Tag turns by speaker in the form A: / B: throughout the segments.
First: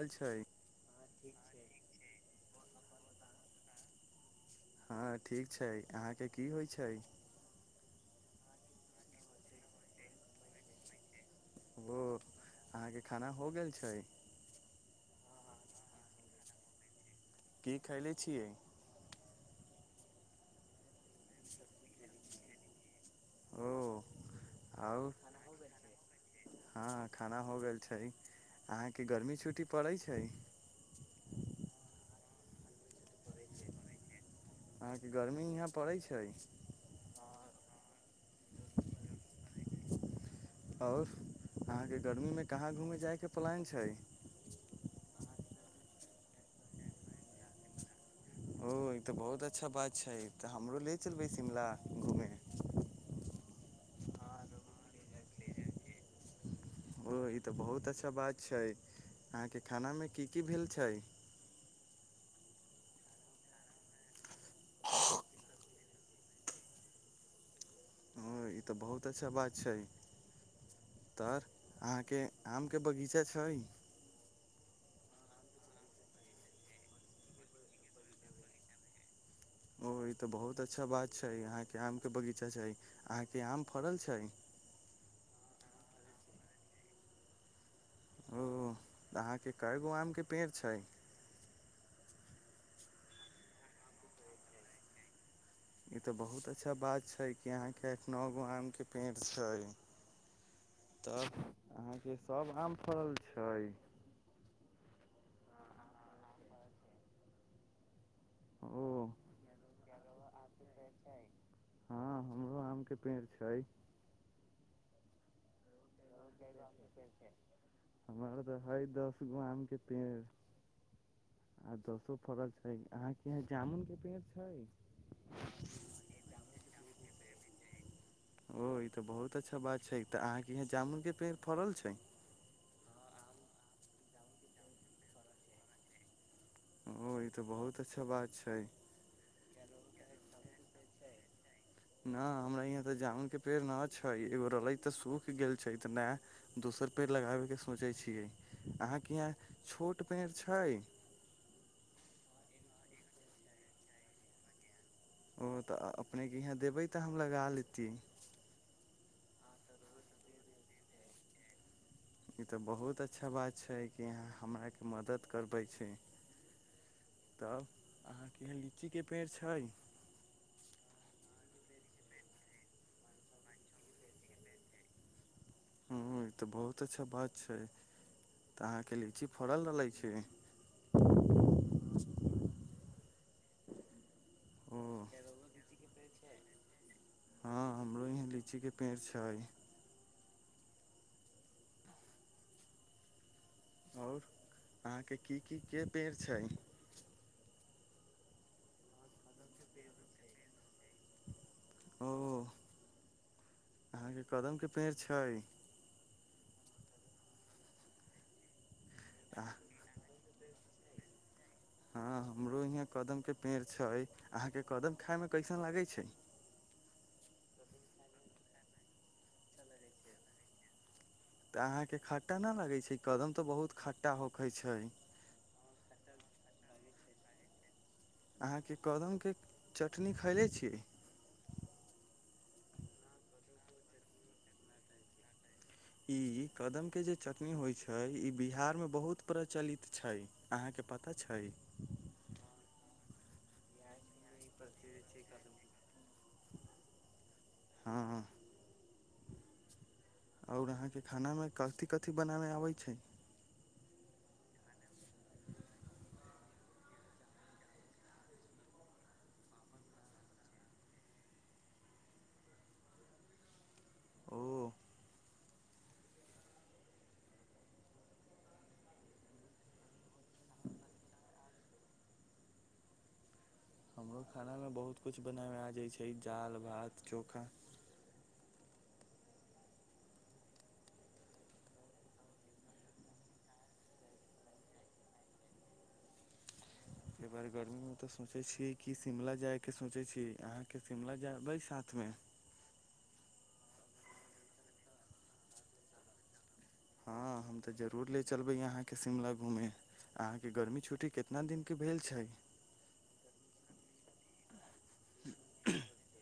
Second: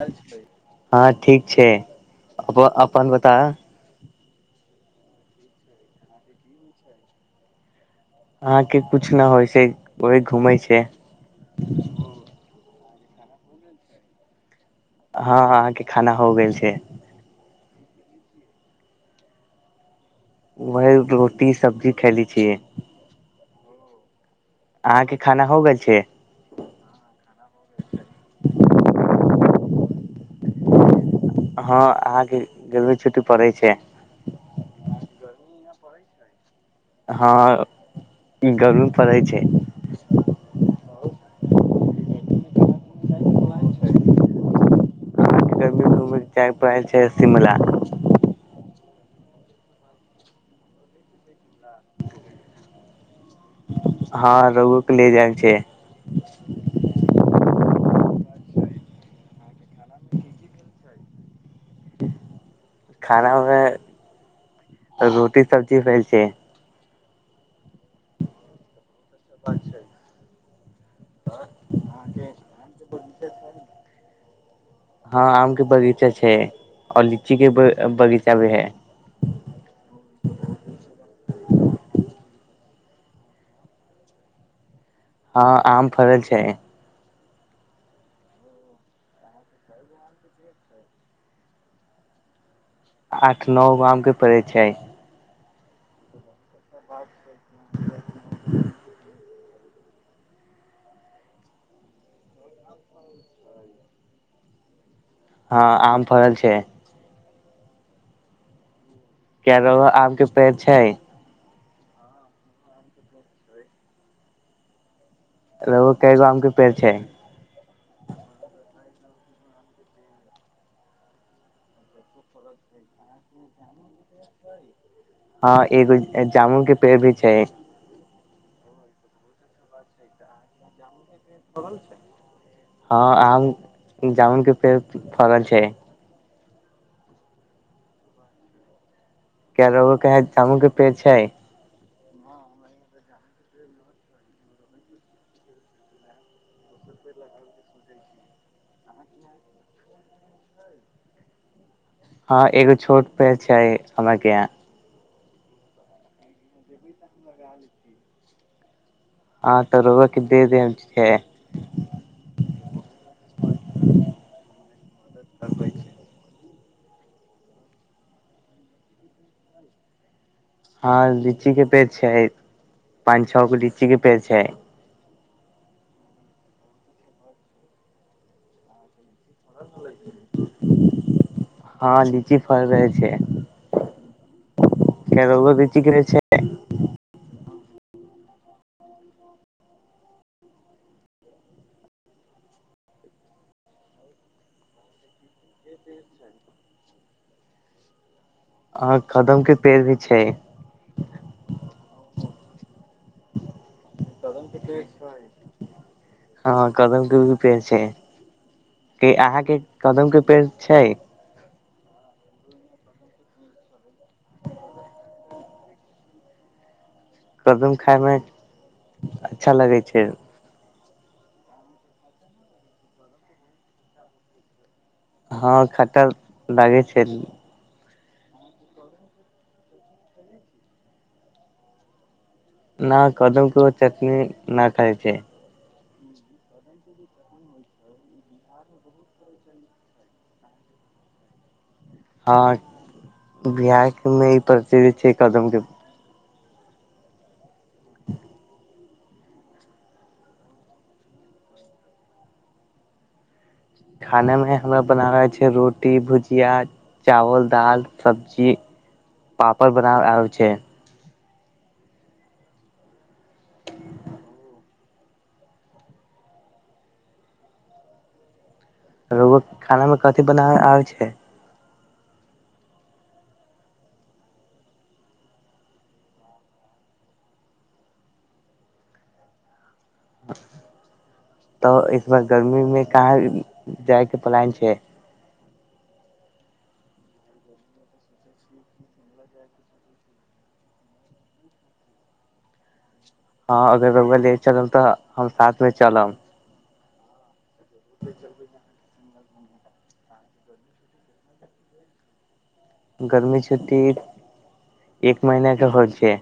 A: गेल छै
B: हँ, ठीक छै अपन बता
A: हँ, ठीक छै, अहाँकेँ की होइत छै
B: अहाँकेँ कुछ न होइ छै व घूमे छै
A: ओ अहाँकेँ खाना हो गेल छै
B: हँ अहाँकेँ खाना हो गेल छै
A: कि खैले छियै।
B: वहा रोटी सब्जी खैली छियै
A: ओ आर हँ,
B: अहाँके खाना हो गेल छै
A: खाना हो गेल छै अहाँकेँ गर्मी छुट्टी पड़ैत छै
B: हँ अहाँकेँ गरबी छुट्टी पड़ै छै
A: अहाँकेँ गर्मी यहाँ पड़ैत छै
B: हँ, इधर भी पड़ै छै
A: आओर अहाँकेँ गर्मीमे कहाँ घूमय जायके प्लान छै
B: मिरचाई पड़ै छै शिमला
A: ओ ई त बहुत अच्छा बात छै, तऽ हमरो ले चलबै शिमला घूमे
B: हँ रगो के ले जाब छै
A: ओ ई तऽ बहुत अच्छा बात छै अहाँकेँ खानामे कि की भेल छै।
B: खानामे रोटी सब्जी भेल छै।
A: ई तऽ बहुत अच्छा बात छै। तर अहाँकेँ आमके बगीचा छै
B: हँ आमके बगीचा छै आओर लीचीके बगीचा भी है।
A: ओ ई तऽ बहुत अच्छा बात छै, अहाँकेँ आम के बगीचा छै अहाँकेँ आम फड़ल छै
B: हँ, आम फड़ल छै।
A: ओ तऽ अहाँकेँ कए गो आमके पेड़ छै।
B: आठ नओ आम के पड़ैत छै।
A: इ ते बहुत अच्छा बात छै, कि अहाँकेँ एठ न गो आम के पेड़ छै तब अहाँकेँ सभ आम फड़ल छै
B: हँ, आम फड़ल छै।
A: ओ।
B: रौआ आमके पेड़ छै।
A: हँ, हमरो आमके पेड़ छै।
B: रौआ के गो आम के पेड़ छै
A: हमर तऽ हइ दस गो आम के पेड़ आ दसो फड़ल छै, अहाँकेँ यह जामुनक के पेड़ छै
B: हँ, एगो जामुनके पेड़ भी छै।
A: ओ ई तऽ बहुत अच्छा बात छै, तऽ अहाँकेँ यहाँ जामुन के
B: हँ, आम जामुन के पेड़ फड़ल छै।
A: ओ ई तऽ बहुत अच्छा बात छै।
B: रौआ केगो के है जामुन के पेड़ है
A: नहि हमरा यहाँ तऽ जामुन के पेड़ न छै, एगो रहलै तऽ सूख गेल छै, तऽ नहि दोसर पेड़ लगाबै के सोचैत छियै अहाँकेँ यहाँ छोट पेड़ छै।
B: हँ, एगो छोट पेड़ छै हमरा के यहा
A: ओ तऽ अपने के यहाँ देबै तऽ हम लगा लैतियै
B: हँ तऽ रौआ किदे दे छै
A: ई तऽ बहुत अच्छा बात छै, कि यहाँ हमरा के मदद करबै छै। तब अहाँकेँ लीची के पेड़ छै
B: हँ, लीची के पेड़ छै, पाँंच छओ गो लीची के पेड़ छै।
A: हूँ ई तऽ बहुत अच्छा बात छै, तऽ अहाँकेँ लीची फड़ल रहलै छै
B: हँ, लीची फल रह छै।
A: हू।
B: क्या रउआ लीची के पेड़ छै
A: हँ, हमरो यहाँ लीचीके पेड़ छै। आओर अहाँकेँ कि कि के पेड़ छै
B: आह कदम के पेड़ भी छै
A: अहाँकेँ कदम के पेड़ छै
B: हँ कदम क पेड़ छै अहाँकेँ कदमके पेड़ छै।
A: हँ हमरो यहाँ कदम के पेड़ छै, अहाँकेँ कदम खाय मे कैसन लागै छै।
B: कदम खायमे अच्छा लगै छै।
A: तऽ अहाँकेँ खट्टा नहि लगैत छै कदम तऽ बहुत खट्टा होकैत छै।
B: हँ, खटा लागै छै।
A: अहाँकेँ कदमके चटनी खैले छिय।
B: न कदम कऽ चटनी न खइ छै
A: ई कदम के जे चटनी होइ छै, ई बिहार मे बहुत प्रचलित छै। अहाँकेँ पता छै।
B: हँ, बिहार मे ई प्रचलद्ध छै कदम के
A: हँ। आओर अहाँकेँ खानामे कथि कथि बनाबै अबैत छै
B: खाना मे हमरा बनाबै छै, रोटी भुजिया। चावल दाल सब्जी पापड़ बनाब आबे छै।
A: ओ।
B: रौआ खाना मे कथि बनाबे आबै छै।
A: हमरो खानामे बहुत किछु बनाब मे आबे छै दाल भात चोखा।
B: तऽ एक बार गर्मीमे कहाँ जायके प्लन छै।
A: [inaudible] एहि बार गर्मीमे तऽ सोचै छिये कि शिमला जायके सोचै छी अहाँकेँ शिमला जयबै साथमे
B: हँ, अगर रौआ ले चलब तऽ हम साथ मे चलब
A: हँ, तऽ जरूर ले चलबै अहाँकेँ शिमला घूमे अहाँकेँ गर्मी छुट्टी कितना दिनक के भेल छै
B: गर्मी छुट्टी एक महीना के होइ छै।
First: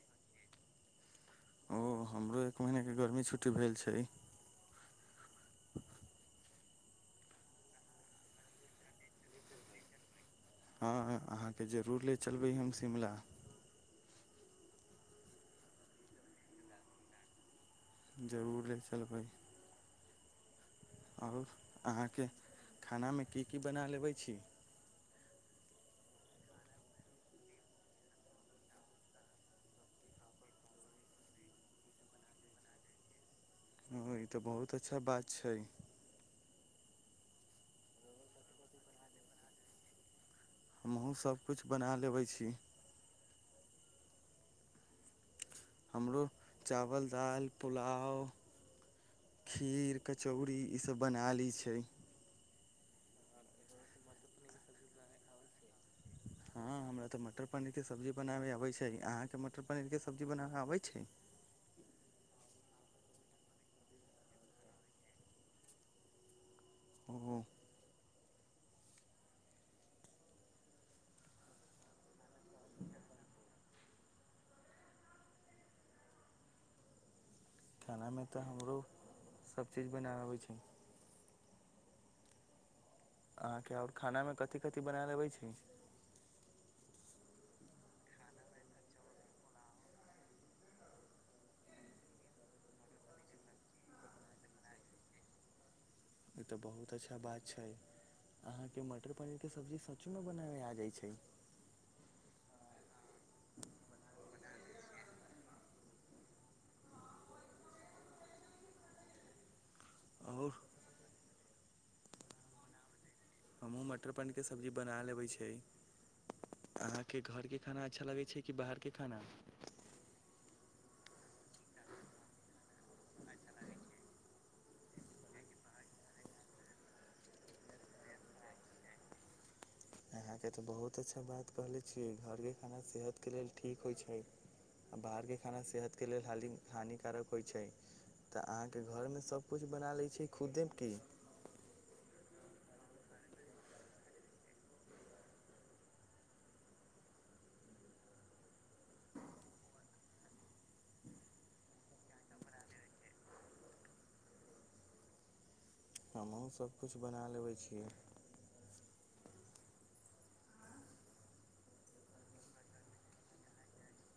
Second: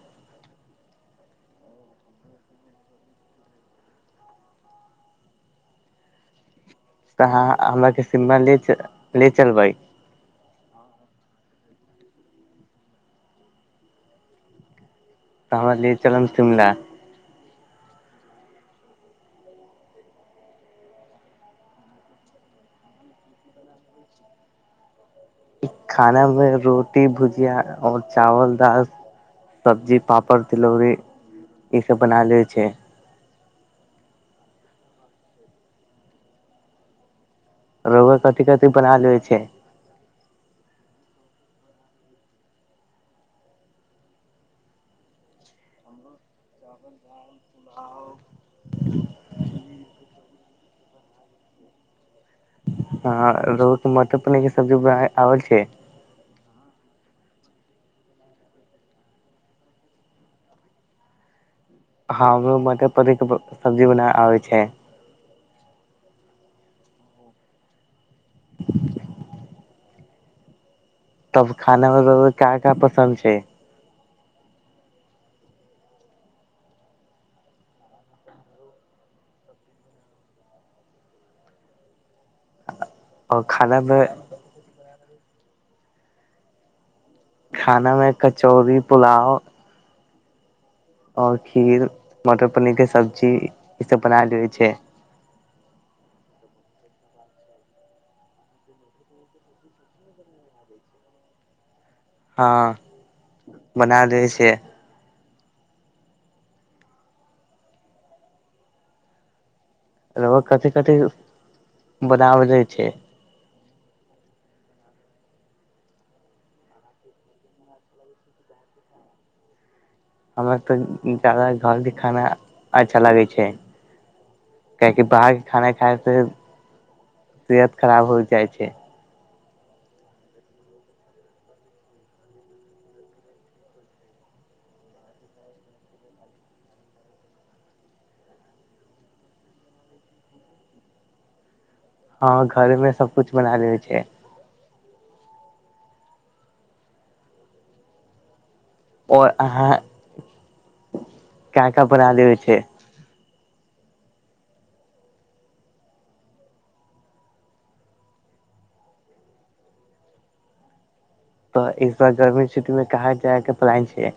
A: ओ हमरो एक महिना गर्मी छुट्टी भेल छै।
B: तऽ अहाँ हमरा के शिमला ले ले चलबै
A: हँ अहाँकेँ जरूर ले चलबै हम शिमला
B: तऽ हमरा ले चलब शिमला
A: जरूर लै चलबै। आर अहाँकेँ खानामे कि कि बना लेबै छी
B: खाना मे रोटी भुजिया आर चावल दाल। सब्जी पापड़ तिलौरी ई सभ बना लै छै।
A: हई तऽ बहुत अच्छा बात छै।
B: रौआ कथि कथि बनाले छै।
A: हमहूँ सभकिछु बना लेबै छी। हमरो चावल दली पुलव खीर कचौड़ी ई सभ बना लै छै।
B: हँ रौआ मटर पनीर के सब्जी बना आल छै
A: [inaudible] हँ हमरा तऽ मटर पनीर के सब्जी बनाबे अबै छै, अहाँकेँ मटर पनीरके सब्जी बनाबे अबैत छै
B: हँ मटर पनिर के सब्जी बना आबै छै।
A: ह
B: तब खानामे रौआ क्या क्या पसन्द छै।
A: खानामे तऽ हमरो सभ चीज बनाब अबै छै अहाँकेँ आओर खाना मे कथि कथि बनायल अबै छै।
B: खाना मे कचौड़ी पुलाव। और खीर मटर पनीर के सब्जी ई सभ बनायले छै।
A: ई तऽ बहुत अच्छा बात छै। अहाँकेँ मटर पनीर के सब्जी सचोमे बनाबै आब जाइत छै।
B: हँ, बना दे छै। रौआ
A: आओर
B: कथि कथि बदव दै छै।
A: हमहूँ मटर पनीर के सब्जी बना लेबै छी अहाँकेँ घरके खाना अच्छा लगै छै, कि बाहर के खाना
B: हमरा तऽ जादा घर के खाना अच्छा लागे छै। कियाकि बाहरके खाना खाय से तबियत खराब हो जाइ छै।
A: अहाँकेँ तऽ बहुत अच्छा बात कहले छियै घरके खाना सेहतके लेल ठीक होइ छै। आ बाहरके खाना सेहत के लेल हानिकार कऽ होइत छै तऽ अहाँके घरमे सभ कुछ बना लैत छिये खुदे की
B: हँ घर मे सब कुछ बना ले छै और अहाँ का का बना देबे छै
A: हमहुँ सबकिछु बना लेबै छियै
B: तऽ इ गर्मी छुट्टी मऽ कहाँ जायके प्लान छिय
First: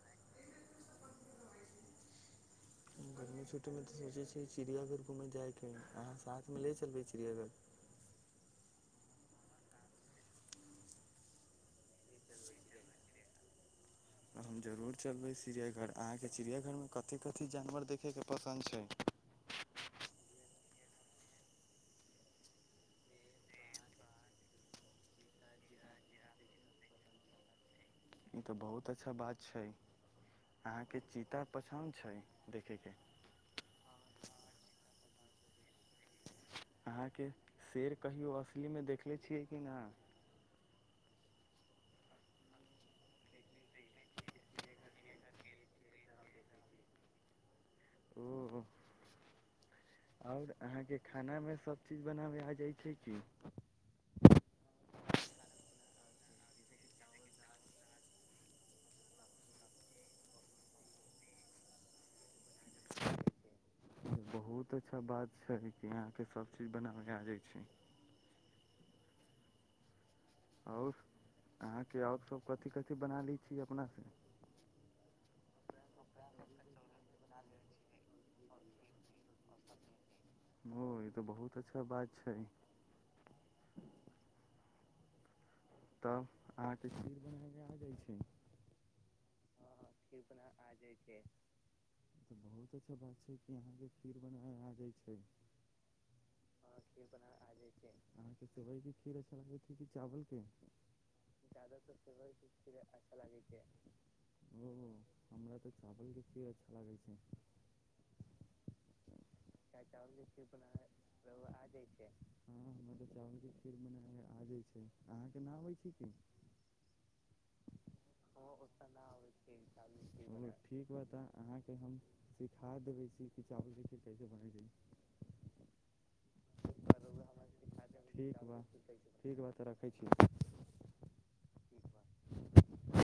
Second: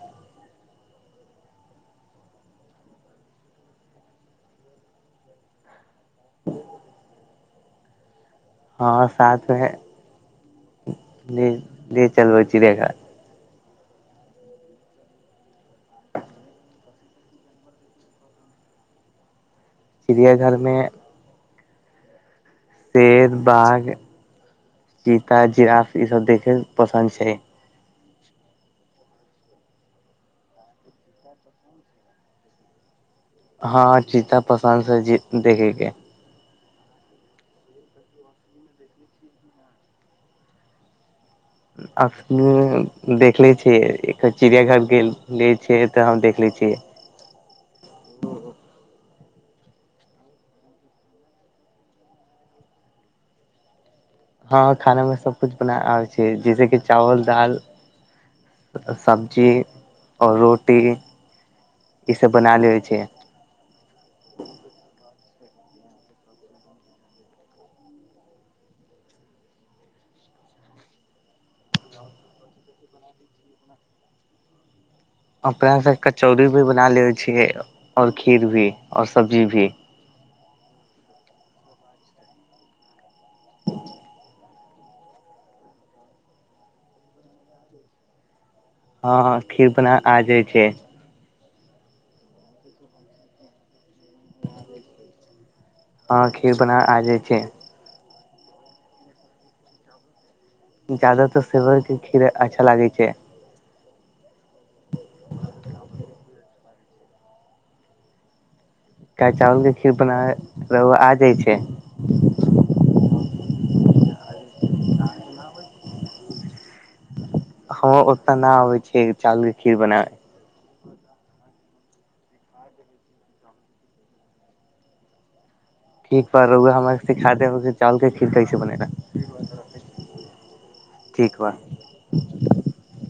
A: गर्मी छुटीमे तऽ सोचै छिय चिड़ियाघर घुमै जाइके ह अहाँ साथमे ले चलबै चिड़ियाघर
B: हँ साथमे ले चलबै चिड़ियाघर
A: हम जरूर चलबै चिड़ियाघर अहाँके चिड़ियाघरमे कथी कथी जानवर देखैके पसन्द छै
B: चिड़िया घरमे शेर बाघ चीता जिराफ ई सब देखै कऽ पसन्द छै
A: ई तऽ बहुत अच्छा बात छै अहाँके चीता पसन्द छै देखैके
B: हँ चीता पसन्द छै देखेके
A: अहाँके शेर कहियौ असलीमे देखले छियै कि नहि
B: असली मऽ देखले छियै चिड़िया घर गेले छिय तऽ हम देखले छियै
A: हू आओर अहाँके खानामे सभ चीज बनाबै आ जाइ छै की
B: हँ खाना मे सब कुछ बना आबै छै जैसे की चावल दाल सब्जी ओर रोटी ई सब बना लेइ छी
A: बहुत अच्छा बात छै कि अहाँके सब चीज बनाबै आ जाइ छै आओर अहाँके आओर सभ कथी कथी बना लै छी अपनासँ
B: अपनासँ कचौड़ी भी बना ले छियै आओर खीर भी ओर सब्जी भी
A: ओ ई तऽ बहुत अच्छा बात छै
B: [inaudible]
A: तब आहाँ क खीर बनाबे आ जाइ छै
B: हँ हँ खिर बना
A: खीर बनाबल आय जाय छेंय बहुत अच्छा बात छै यहाँके
B: हँ खीर बना आ जाय छै
A: अहाँके सेबई क खीर अच्छा लगै छै कि चावल कऽ
B: ज्यदातर सेवई के खीर अच्छा लागे छै
A: हू हमरा तऽ चावलके खीर अच्छा लागै छै
B: [unintelligible] चावलके खीर बनावल रोआ आ जाइ छै
A: हँ हमर तऽ चावलके खीर बना आ जाइत छै अहाँके ना आबै छै की
B: ह ओते न आबे छै चावल कऽ खीर बनावल
A: चलू ठीक बताऽ अहाँके हम सिखा देबै छी कि चावलके कैसे बनै छै
B: ठीक से रुआ हमरा सिखा देेब की चावल के खीर
A: ठीक
B: कैसे
A: बा
B: बनेनाय
A: ठीक बा तऽ रखै छी
B: ठीक बा